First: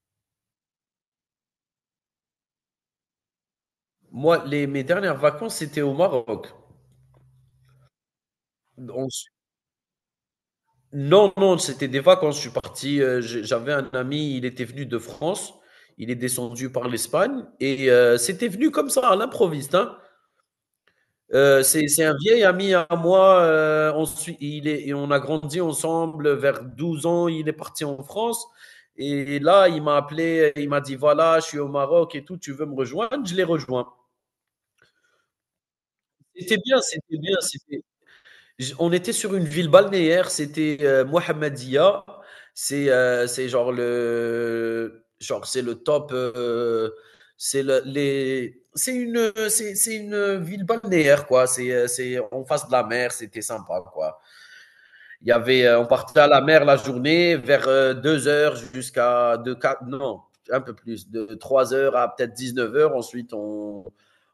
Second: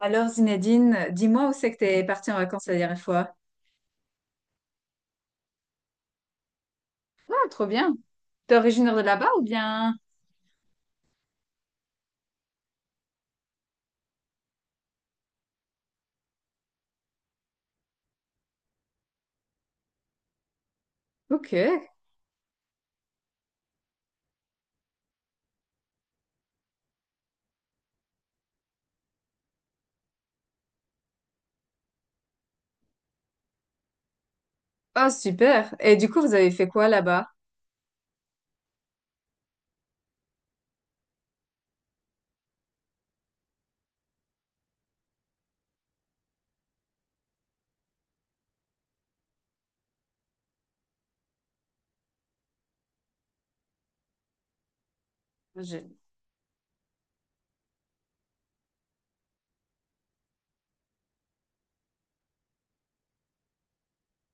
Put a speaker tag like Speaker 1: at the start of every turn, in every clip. Speaker 1: Alors Zinedine, dis-moi où c'est que t'es partie en vacances la dernière fois?
Speaker 2: Moi, mes dernières vacances, c'était au Maroc.
Speaker 1: Ah, trop bien. T'es originaire de
Speaker 2: On s-
Speaker 1: là-bas ou bien?
Speaker 2: non, non, c'était des vacances. Je suis parti. J'avais un ami, il était venu de France. Il est descendu par l'Espagne. Et c'était venu comme ça, à l'improviste, hein.
Speaker 1: Ok.
Speaker 2: C'est un vieil ami à moi. Il est, et on a grandi ensemble vers 12 ans. Il est parti en France. Et là, il m'a appelé. Il m'a dit, voilà, je suis au Maroc et tout. Tu veux me rejoindre? Je l'ai rejoint.
Speaker 1: Ah, super. Et du coup, vous avez
Speaker 2: C'était
Speaker 1: fait
Speaker 2: bien,
Speaker 1: quoi
Speaker 2: c'était
Speaker 1: là-bas?
Speaker 2: bien. On était sur une ville balnéaire, c'était Mohammedia. C'est genre, c'est le top. C'est une ville balnéaire, quoi. C'est en face de la mer, c'était sympa, quoi.
Speaker 1: Je-
Speaker 2: On partait à la mer la journée vers 2 heures jusqu'à 2 4 non, un peu plus, de 3 heures à peut-être 19 heures. Ensuite, on,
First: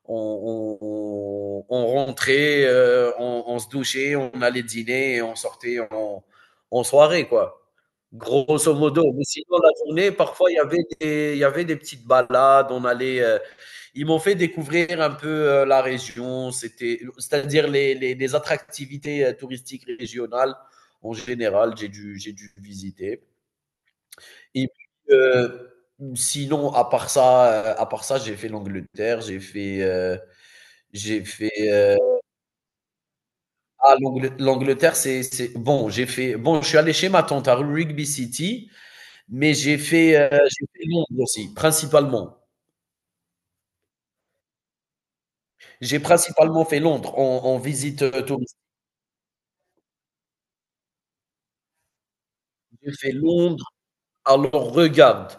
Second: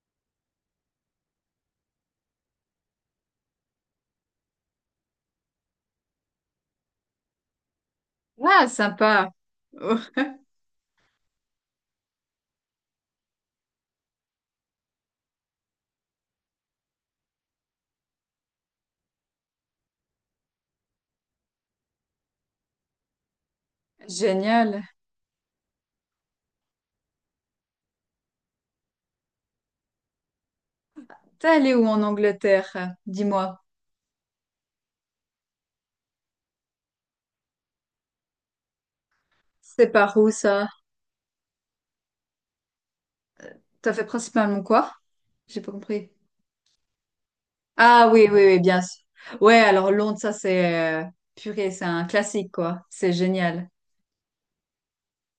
Speaker 2: on, on, on rentrait, se douchait, on allait dîner et on sortait en soirée, quoi.
Speaker 1: Ah,
Speaker 2: Grosso modo. Mais
Speaker 1: sympa.
Speaker 2: sinon, la
Speaker 1: Oh,
Speaker 2: journée, parfois, il y avait des petites balades. On allait. Ils m'ont fait découvrir un peu la région, c'est-à-dire les attractivités touristiques régionales. En général, j'ai dû visiter. Et
Speaker 1: génial.
Speaker 2: puis, sinon, à part ça, j'ai fait l'Angleterre, j'ai fait, j'ai
Speaker 1: T'es
Speaker 2: fait.
Speaker 1: allé où en Angleterre? Dis-moi.
Speaker 2: Ah, l'Angle- L'Angleterre, c'est bon. J'ai fait. Bon, je suis allé chez ma tante à Rugby City, mais
Speaker 1: C'est par où
Speaker 2: j'ai
Speaker 1: ça?
Speaker 2: fait Londres aussi, principalement.
Speaker 1: T'as fait principalement quoi? J'ai pas
Speaker 2: J'ai
Speaker 1: compris.
Speaker 2: principalement fait Londres en visite
Speaker 1: Ah oui, oui,
Speaker 2: touristique.
Speaker 1: oui, bien sûr. Ouais, alors Londres, ça c'est purée, c'est un classique quoi.
Speaker 2: J'ai
Speaker 1: C'est
Speaker 2: fait
Speaker 1: génial.
Speaker 2: Londres. Alors regarde,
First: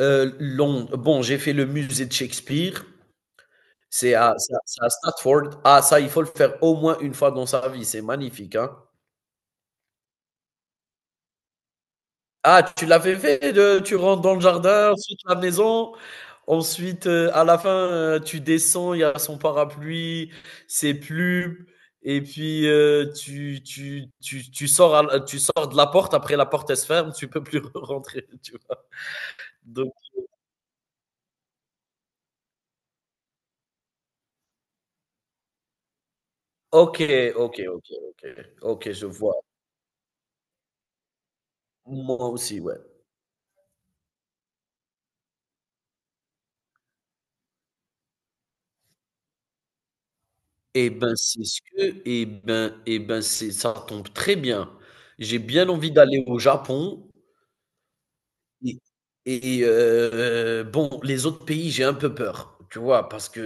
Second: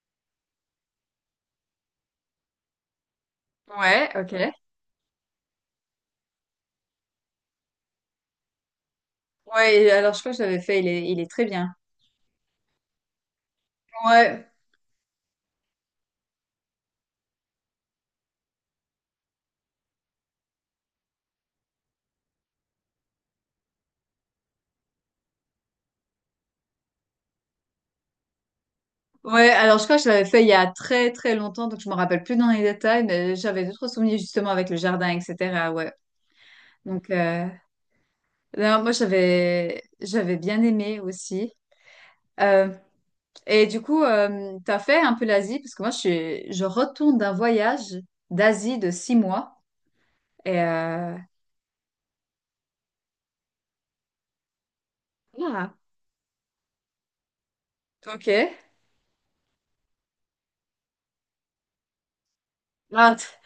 Speaker 2: Londres. Bon, j'ai fait le musée de Shakespeare.
Speaker 1: Ouais, ok.
Speaker 2: C'est à Stratford. Ah, ça, il faut le faire au moins une fois dans sa vie. C'est magnifique, hein.
Speaker 1: Ouais, et alors je crois que je l'avais fait, il est très bien.
Speaker 2: Ah, tu l'avais fait, tu rentres dans le
Speaker 1: Ouais,
Speaker 2: jardin, ensuite la maison, ensuite, à la fin, tu descends, il y a son parapluie, ses plumes et puis, tu sors de la porte, après la porte, elle se ferme, tu peux plus rentrer, tu vois?
Speaker 1: ouais, alors je
Speaker 2: Donc
Speaker 1: crois que je l'avais fait il y a très très longtemps, donc je me rappelle plus dans les détails, mais j'avais d'autres souvenirs justement avec le jardin, etc. Ouais. Donc
Speaker 2: OK, OK, OK,
Speaker 1: non, moi
Speaker 2: OK, je vois.
Speaker 1: j'avais bien aimé aussi.
Speaker 2: Moi aussi,
Speaker 1: Euh,
Speaker 2: ouais.
Speaker 1: et du coup, t'as fait un peu l'Asie parce que moi je retourne d'un voyage d'Asie de six mois et
Speaker 2: Et
Speaker 1: euh,
Speaker 2: ben, c'est ce que et ben, c'est ça tombe très bien. J'ai bien
Speaker 1: Ah.
Speaker 2: envie d'aller au Japon
Speaker 1: Ok.
Speaker 2: et et bon, les autres pays, j'ai un peu peur, tu vois?
Speaker 1: Ah,
Speaker 2: Parce que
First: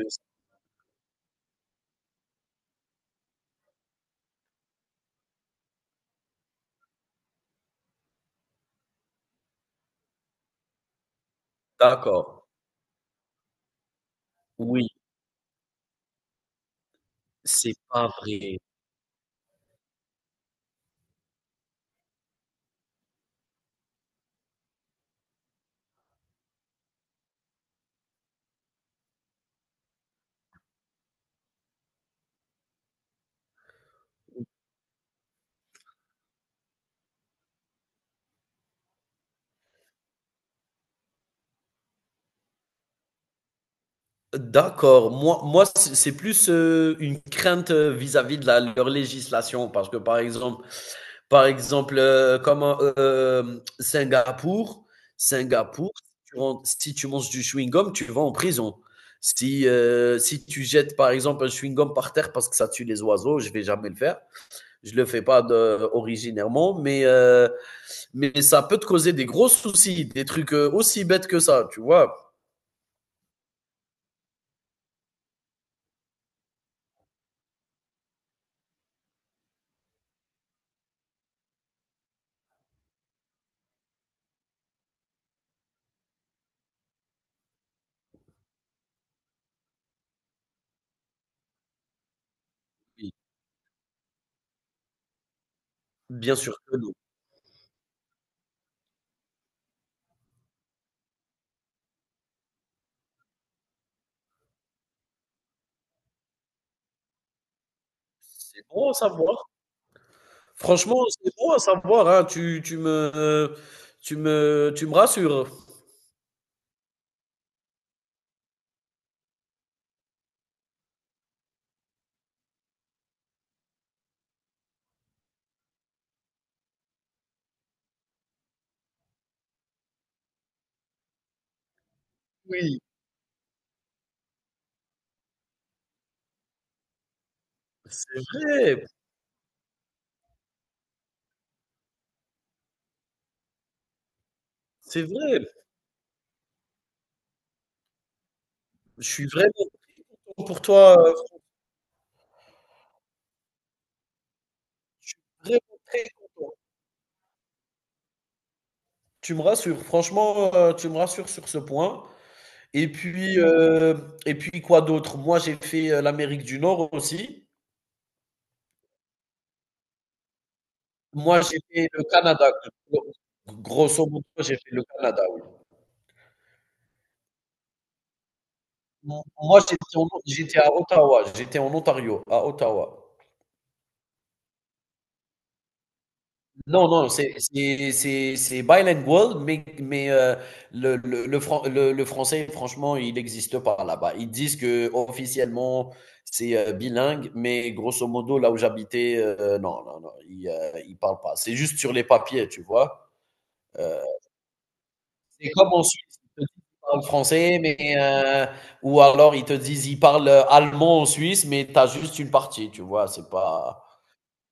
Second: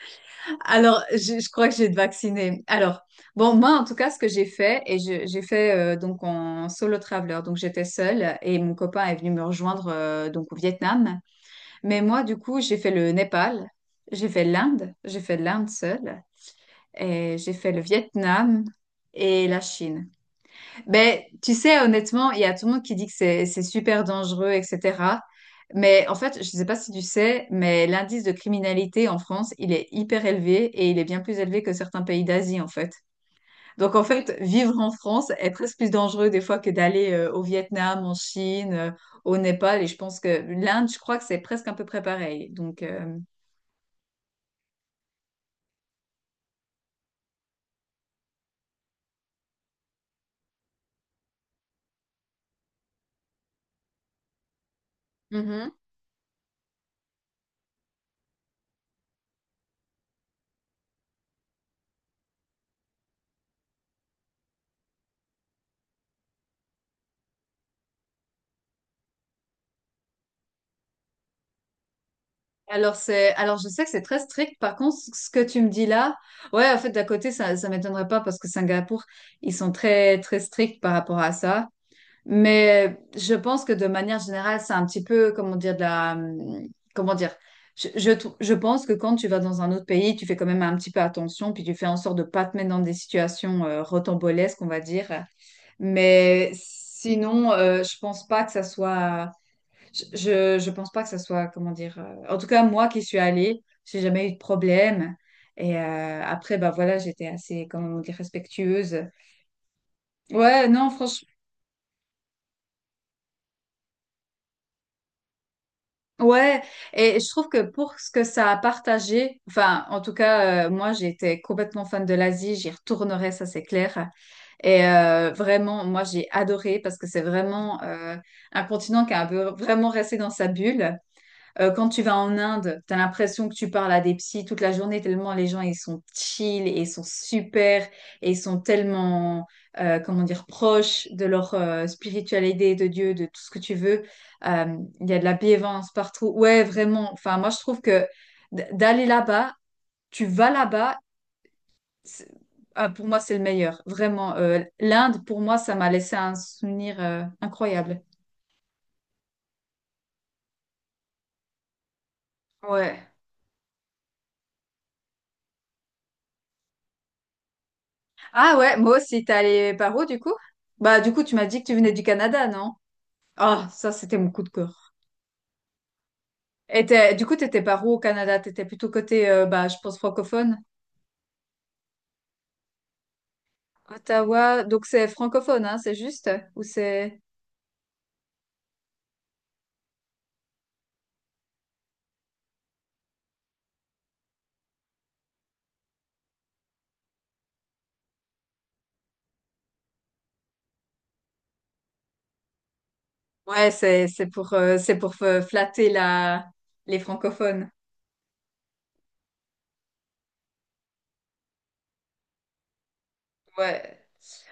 Speaker 1: alors, je crois que j'ai été vaccinée. Alors, bon, moi, en tout cas, ce que j'ai fait, et j'ai fait donc en solo traveler, donc j'étais seule et mon copain est venu me rejoindre donc au Vietnam. Mais moi,
Speaker 2: d'accord,
Speaker 1: du coup, j'ai fait le Népal,
Speaker 2: oui,
Speaker 1: j'ai fait l'Inde seule, et j'ai fait
Speaker 2: c'est
Speaker 1: le
Speaker 2: pas vrai.
Speaker 1: Vietnam et la Chine. Ben, tu sais, honnêtement, il y a tout le monde qui dit que c'est super dangereux, etc. Mais en fait, je ne sais pas si tu sais, mais l'indice de criminalité en France, il est hyper élevé et il est bien plus élevé que certains pays d'Asie, en fait. Donc, en fait, vivre en France est presque plus dangereux des fois que d'aller au Vietnam, en Chine, au Népal. Et je pense que l'Inde, je crois que c'est presque un peu près pareil. Donc,
Speaker 2: D'accord, moi, c'est plus, une crainte, vis-à-vis de la leur législation parce que, par exemple, Par exemple, comme Singapour. Singapour, si tu manges du chewing-gum, tu vas en prison. Si tu jettes, par exemple, un chewing-gum par terre parce que ça tue les oiseaux, je vais jamais le faire. Je le fais pas originairement, mais ça peut te causer des gros soucis, des trucs aussi bêtes que ça, tu vois.
Speaker 1: alors je sais que c'est très strict. Par contre, ce que tu me dis là, ouais, en fait, d'à côté, ça m'étonnerait pas parce que Singapour, ils sont très, très stricts par rapport à ça. Mais je pense que de manière générale, c'est un petit peu, comment dire, de la, comment dire, je pense que quand tu vas dans un autre pays, tu fais quand même un petit peu attention, puis tu fais en sorte de pas te mettre dans des
Speaker 2: Oui,
Speaker 1: situations rocambolesques, on va dire.
Speaker 2: bien
Speaker 1: Mais
Speaker 2: sûr que non.
Speaker 1: sinon, je pense pas que ça soit, comment dire, en tout cas, moi qui suis allée, j'ai jamais eu de problème. Et après, bah voilà, j'étais assez, comment on dit,
Speaker 2: C'est bon à
Speaker 1: respectueuse.
Speaker 2: savoir.
Speaker 1: Ouais, non,
Speaker 2: Franchement,
Speaker 1: franchement,
Speaker 2: c'est bon à savoir, hein. Tu me rassures.
Speaker 1: ouais. Et je trouve que pour ce que ça a partagé, enfin, en tout cas, moi, j'étais complètement fan de l'Asie, j'y retournerai, ça c'est clair. Et vraiment, moi, j'ai adoré parce que c'est vraiment un continent qui a un peu vraiment resté dans sa bulle. Quand tu vas en
Speaker 2: Oui,
Speaker 1: Inde, tu as l'impression que tu parles à des psys toute la journée, tellement les gens, ils sont chill et ils sont super
Speaker 2: c'est
Speaker 1: et ils sont
Speaker 2: vrai.
Speaker 1: tellement, comment dire, proches de leur spiritualité, de Dieu, de tout ce que tu veux. Euh,
Speaker 2: C'est
Speaker 1: Il y a de la
Speaker 2: vrai,
Speaker 1: bienveillance partout. Ouais, vraiment. Enfin, moi, je trouve que d-
Speaker 2: je
Speaker 1: d'aller
Speaker 2: suis vraiment
Speaker 1: là-bas, tu
Speaker 2: content
Speaker 1: vas
Speaker 2: pour toi,
Speaker 1: là-bas, c'est- ah, pour moi, c'est le meilleur. Vraiment.
Speaker 2: je suis
Speaker 1: L'Inde, pour moi, ça
Speaker 2: vraiment
Speaker 1: m'a
Speaker 2: très
Speaker 1: laissé un
Speaker 2: content.
Speaker 1: souvenir incroyable.
Speaker 2: Tu me rassures, franchement, tu me rassures sur ce point et
Speaker 1: Ouais.
Speaker 2: puis, heu et puis quoi d'autre? Moi, j'ai fait, l'Amérique du Nord aussi.
Speaker 1: Ah ouais, moi aussi, t'es allé par où du coup? Bah du coup, tu
Speaker 2: Moi,
Speaker 1: m'as
Speaker 2: j'ai
Speaker 1: dit que tu
Speaker 2: fait
Speaker 1: venais du
Speaker 2: le
Speaker 1: Canada,
Speaker 2: Canada,
Speaker 1: non? Ah, ça
Speaker 2: grosso
Speaker 1: c'était
Speaker 2: modo,
Speaker 1: mon coup de
Speaker 2: j'ai fait le
Speaker 1: cœur.
Speaker 2: Canada, oui.
Speaker 1: Et du coup, t'étais par où au Canada? T'étais plutôt
Speaker 2: Moi,
Speaker 1: côté, bah je pense francophone.
Speaker 2: j'étais à Ottawa, j'étais en Ontario, à Ottawa.
Speaker 1: Ottawa, donc c'est francophone, hein, c'est juste? Ou
Speaker 2: Non, non,
Speaker 1: c'est.
Speaker 2: c'est bilingual, mais, mais euh, le français, franchement, il n'existe pas là-bas. Ils disent que officiellement c'est bilingue, mais grosso modo, là où j'habitais, euh, non, ils ne parlent pas. C'est juste sur les papiers, tu vois.
Speaker 1: Ouais,
Speaker 2: Euh,
Speaker 1: c'est pour c'est pour
Speaker 2: c'est comme en
Speaker 1: flatter
Speaker 2: Suisse, ils te
Speaker 1: la
Speaker 2: disent qu'ils
Speaker 1: les
Speaker 2: parlent français,
Speaker 1: francophones.
Speaker 2: mais, ou alors ils te disent ils parlent allemand en Suisse, mais tu as juste une partie, tu vois. C'est pas.
Speaker 1: Ouais,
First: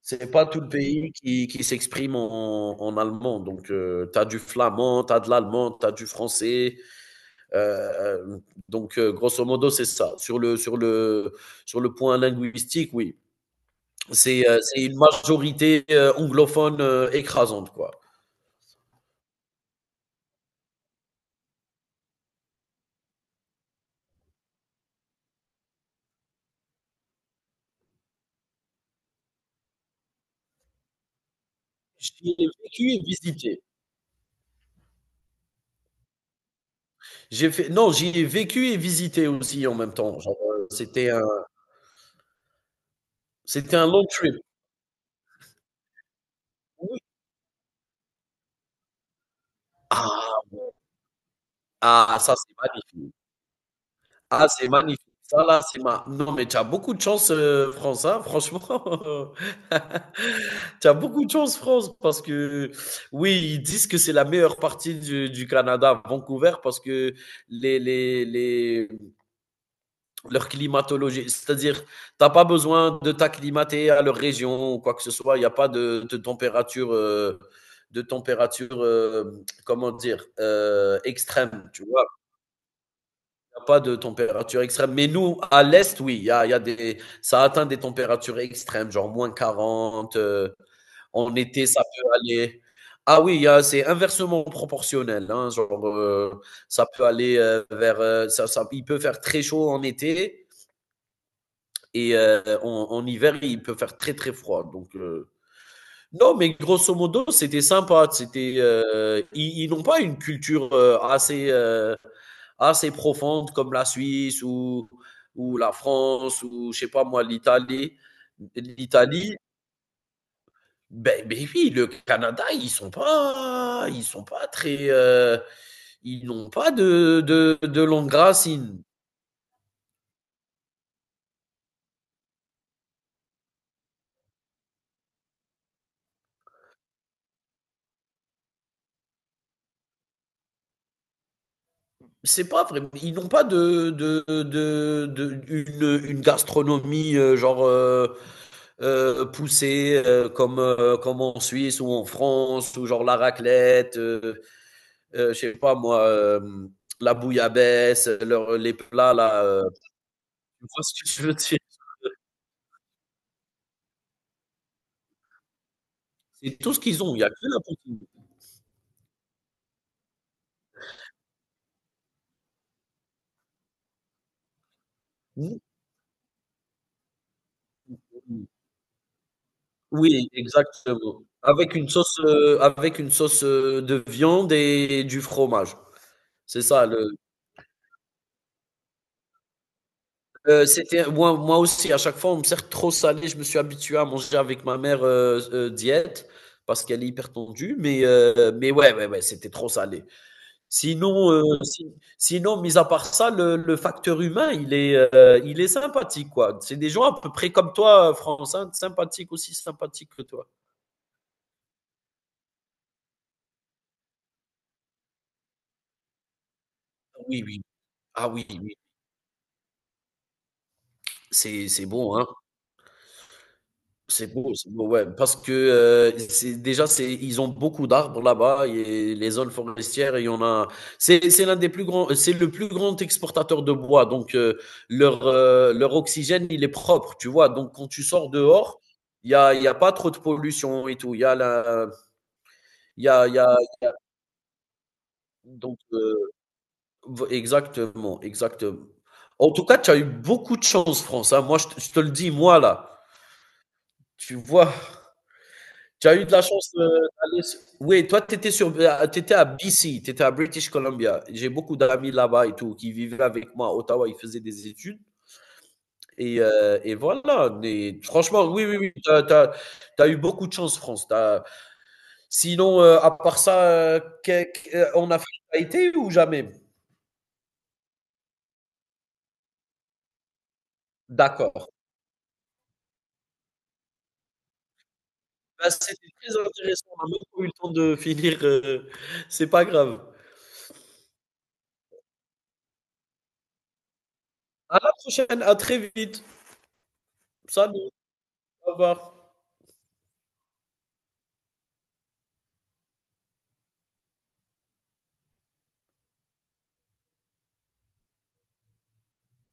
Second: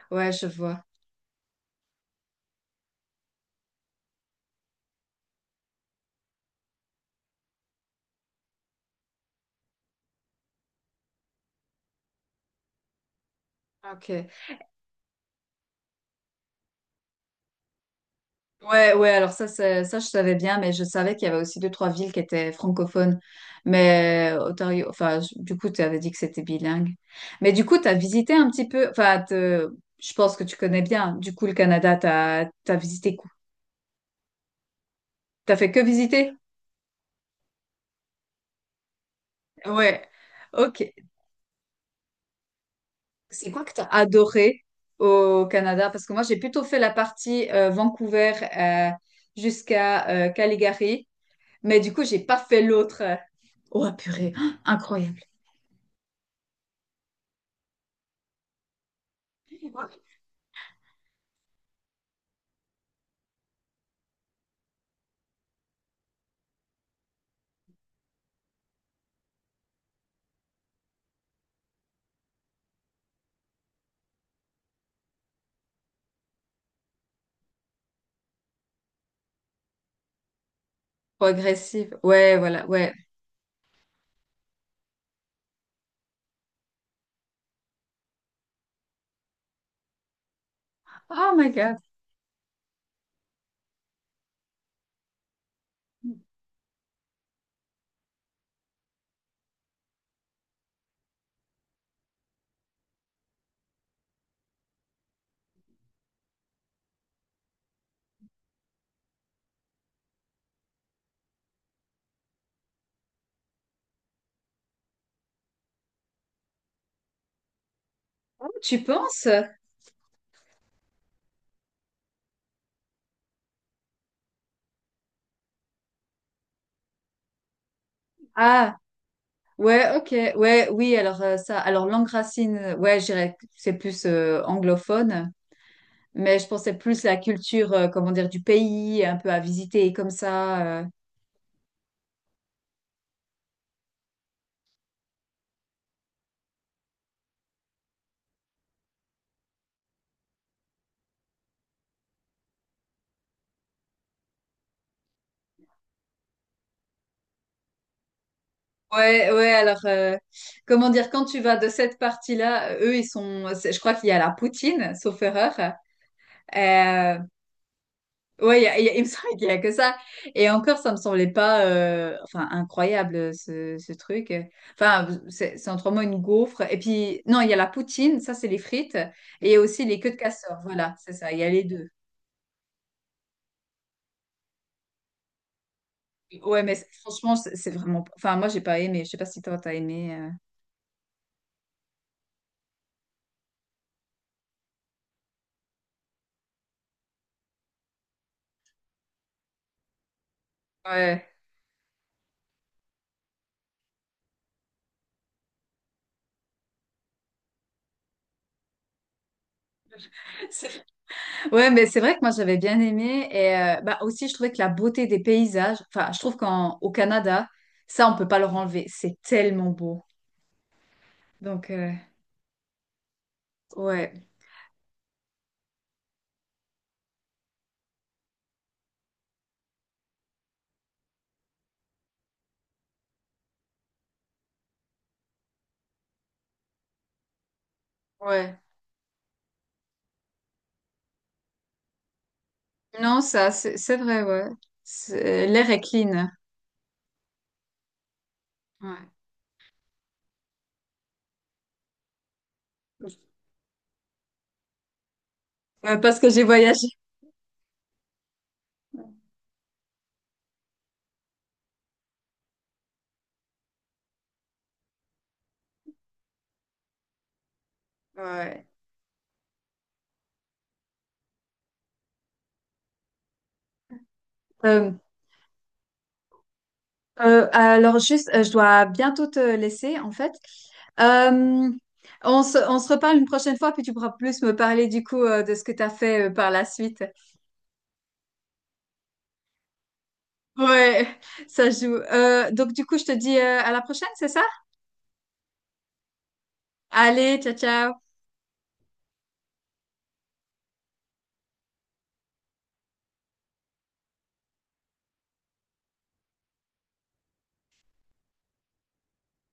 Speaker 2: C'est
Speaker 1: ouais,
Speaker 2: pas
Speaker 1: je
Speaker 2: tout le
Speaker 1: vois.
Speaker 2: pays qui s'exprime en allemand. Donc, tu as du flamand, tu as de l'allemand, tu as du français. Euh, euh, Grosso modo, c'est ça. Sur le point linguistique, oui.
Speaker 1: Ok.
Speaker 2: C'est une majorité anglophone écrasante, quoi.
Speaker 1: Ouais, ouais, alors ça, ça, je savais bien, mais je savais qu'il y avait aussi deux, trois villes qui étaient francophones. Mais Ontario, enfin, du coup, tu avais dit que c'était bilingue. Mais du coup, tu as visité un petit peu, enfin, je pense que tu connais bien, du coup, le Canada,
Speaker 2: J'y
Speaker 1: t'as,
Speaker 2: ai
Speaker 1: t'as
Speaker 2: vécu et
Speaker 1: visité quoi?
Speaker 2: visité.
Speaker 1: T'as fait que visiter?
Speaker 2: J'ai fait... Non, j'y ai vécu et visité aussi en même
Speaker 1: Ouais.
Speaker 2: temps. Genre,
Speaker 1: Ok.
Speaker 2: c'était un...
Speaker 1: C'est quoi que
Speaker 2: c'était
Speaker 1: t'as
Speaker 2: un long trip.
Speaker 1: adoré au Canada? Parce que moi, j'ai plutôt fait la
Speaker 2: Oui.
Speaker 1: partie Vancouver jusqu'à
Speaker 2: Ah,
Speaker 1: Calgary, mais du coup,
Speaker 2: ah,
Speaker 1: j'ai
Speaker 2: ça,
Speaker 1: pas
Speaker 2: c'est
Speaker 1: fait l'autre.
Speaker 2: magnifique.
Speaker 1: Oh, purée,
Speaker 2: Ah, c'est magnifique.
Speaker 1: incroyable.
Speaker 2: Ça, là, c'est ma Non, mais tu as beaucoup de chance, France, hein, franchement. Tu as beaucoup de chance, France, parce que oui, ils disent que c'est la meilleure partie du Canada, Vancouver, parce que les leur climatologie, c'est-à-dire, tu as pas besoin de t'acclimater à leur région ou quoi que ce soit. Il y a pas de température, heu, comment dire? Extrême, tu
Speaker 1: Progressive.
Speaker 2: vois?
Speaker 1: Ouais, voilà, ouais.
Speaker 2: Pas de température extrême. Mais nous, à l'Est, oui, il y a des, ça atteint des températures extrêmes, genre moins 40 en
Speaker 1: Oh my
Speaker 2: été,
Speaker 1: God.
Speaker 2: ça peut aller. Ah oui, c'est inversement proportionnel, hein, ça peut aller vers. Ça, ça- il peut faire très chaud en été et en hiver, il peut faire très, très froid. Donc, non, mais grosso modo, c'était sympa. Ils n'ont pas une culture assez profonde comme la Suisse ou la France ou, je sais pas moi, l'Italie.
Speaker 1: Oh, tu
Speaker 2: L'Italie,
Speaker 1: penses?
Speaker 2: ben oui, le Canada, ils sont pas très, ils n'ont pas de longues
Speaker 1: Ah,
Speaker 2: racines.
Speaker 1: ouais, ok. Ouais, oui, alors ça. Alors, langue racine, ouais, je dirais que c'est plus anglophone, mais je pensais plus la culture, comment dire, du pays, un peu à visiter comme ça.
Speaker 2: C'est pas vrai. Ils n'ont pas une gastronomie euh, poussé comme en Suisse ou en France, ou genre la raclette, je sais pas moi, la bouillabaisse, leur- les plats
Speaker 1: Ouais,
Speaker 2: là.
Speaker 1: ouais, alors,
Speaker 2: Tu vois
Speaker 1: comment
Speaker 2: ce que
Speaker 1: dire, quand
Speaker 2: je veux
Speaker 1: tu
Speaker 2: dire?
Speaker 1: vas de cette partie-là, eux, je crois qu'il y a la poutine, sauf erreur.
Speaker 2: C'est tout ce qu'ils ont,
Speaker 1: Euh,
Speaker 2: il n'y a que la poutine.
Speaker 1: Ouais, il me semble qu'il y a que ça. Et encore, ça me semblait pas, enfin, incroyable ce truc. Enfin, c'est
Speaker 2: Mhm.
Speaker 1: c'est en trois mots une gaufre. Et puis, non, il y a la poutine, ça c'est les frites, et il y a aussi les queues de
Speaker 2: Oui,
Speaker 1: castor. Voilà, c'est
Speaker 2: exactement.
Speaker 1: ça. Il y a les
Speaker 2: Avec
Speaker 1: deux.
Speaker 2: une sauce, de viande et du fromage.
Speaker 1: Ouais,
Speaker 2: C'est
Speaker 1: mais
Speaker 2: ça le.
Speaker 1: franchement, c'est vraiment. Enfin, moi, j'ai pas aimé. Je sais pas si toi t'as aimé.
Speaker 2: C'était Moi, moi aussi, à chaque fois, on me sert trop salé. Je me suis habitué à manger avec ma mère diète parce qu'elle est hyper tendue, mais, mais ouais, ouais, ouais, c'était trop salé. Sinon,
Speaker 1: Ouais.
Speaker 2: si- Sinon, mis à part ça, le facteur humain, il est sympathique, quoi. C'est des gens à peu près comme toi, France, hein, sympathique, aussi sympathique que toi.
Speaker 1: C'est- Ouais, mais c'est vrai que moi j'avais bien aimé et bah aussi je trouvais que la beauté des paysages. Enfin, je trouve qu'en au
Speaker 2: Oui,
Speaker 1: Canada,
Speaker 2: oui.
Speaker 1: ça on
Speaker 2: Ah
Speaker 1: peut pas
Speaker 2: oui,
Speaker 1: le
Speaker 2: oui.
Speaker 1: enlever. C'est tellement beau. Donc
Speaker 2: C'est bon, hein.
Speaker 1: ouais,
Speaker 2: C'est beau, ouais. Parce que ils ont beaucoup d'arbres là-bas et les zones forestières, il y en a. C'est le plus grand exportateur de bois. Donc leur leur oxygène, il est propre, tu vois. Donc quand tu sors
Speaker 1: ouais.
Speaker 2: dehors, il y a pas trop de pollution et tout. Il y a la,
Speaker 1: Non,
Speaker 2: il y
Speaker 1: ça,
Speaker 2: a
Speaker 1: c'est vrai, ouais. L'air
Speaker 2: donc
Speaker 1: est clean.
Speaker 2: v- Exactement, exactement.
Speaker 1: Ouais.
Speaker 2: En tout cas, tu as eu beaucoup de chance, France, hein. Moi, je te le dis, moi là, tu vois.
Speaker 1: Euh,
Speaker 2: Tu as
Speaker 1: parce
Speaker 2: eu
Speaker 1: que
Speaker 2: de la
Speaker 1: j'ai
Speaker 2: chance
Speaker 1: voyagé.
Speaker 2: Oui, toi, tu étais, t'étais à BC, tu étais à British Columbia. J'ai beaucoup d'amis là-bas et tout qui vivaient avec moi à Ottawa, ils faisaient des études. Et voilà. Mais franchement, oui,
Speaker 1: Ouais.
Speaker 2: oui, oui, tu as eu beaucoup de chance, France. Sinon, à part ça,
Speaker 1: Ouais. Euh,
Speaker 2: en Afrique, tu as été ou jamais?
Speaker 1: euh, alors juste, je dois bientôt te laisser en fait.
Speaker 2: D'accord.
Speaker 1: Euh, on se reparle une prochaine fois, puis tu pourras plus me parler du coup de ce
Speaker 2: Ben,
Speaker 1: que tu as
Speaker 2: c'était
Speaker 1: fait
Speaker 2: très
Speaker 1: par la
Speaker 2: intéressant.
Speaker 1: suite.
Speaker 2: On n'a même pas eu le temps de finir. C'est pas grave.
Speaker 1: Ouais, ça joue. Donc du coup, je te dis à la prochaine, c'est ça?
Speaker 2: À la prochaine, à très vite.
Speaker 1: Allez, ciao,
Speaker 2: Salut,
Speaker 1: ciao.
Speaker 2: au revoir.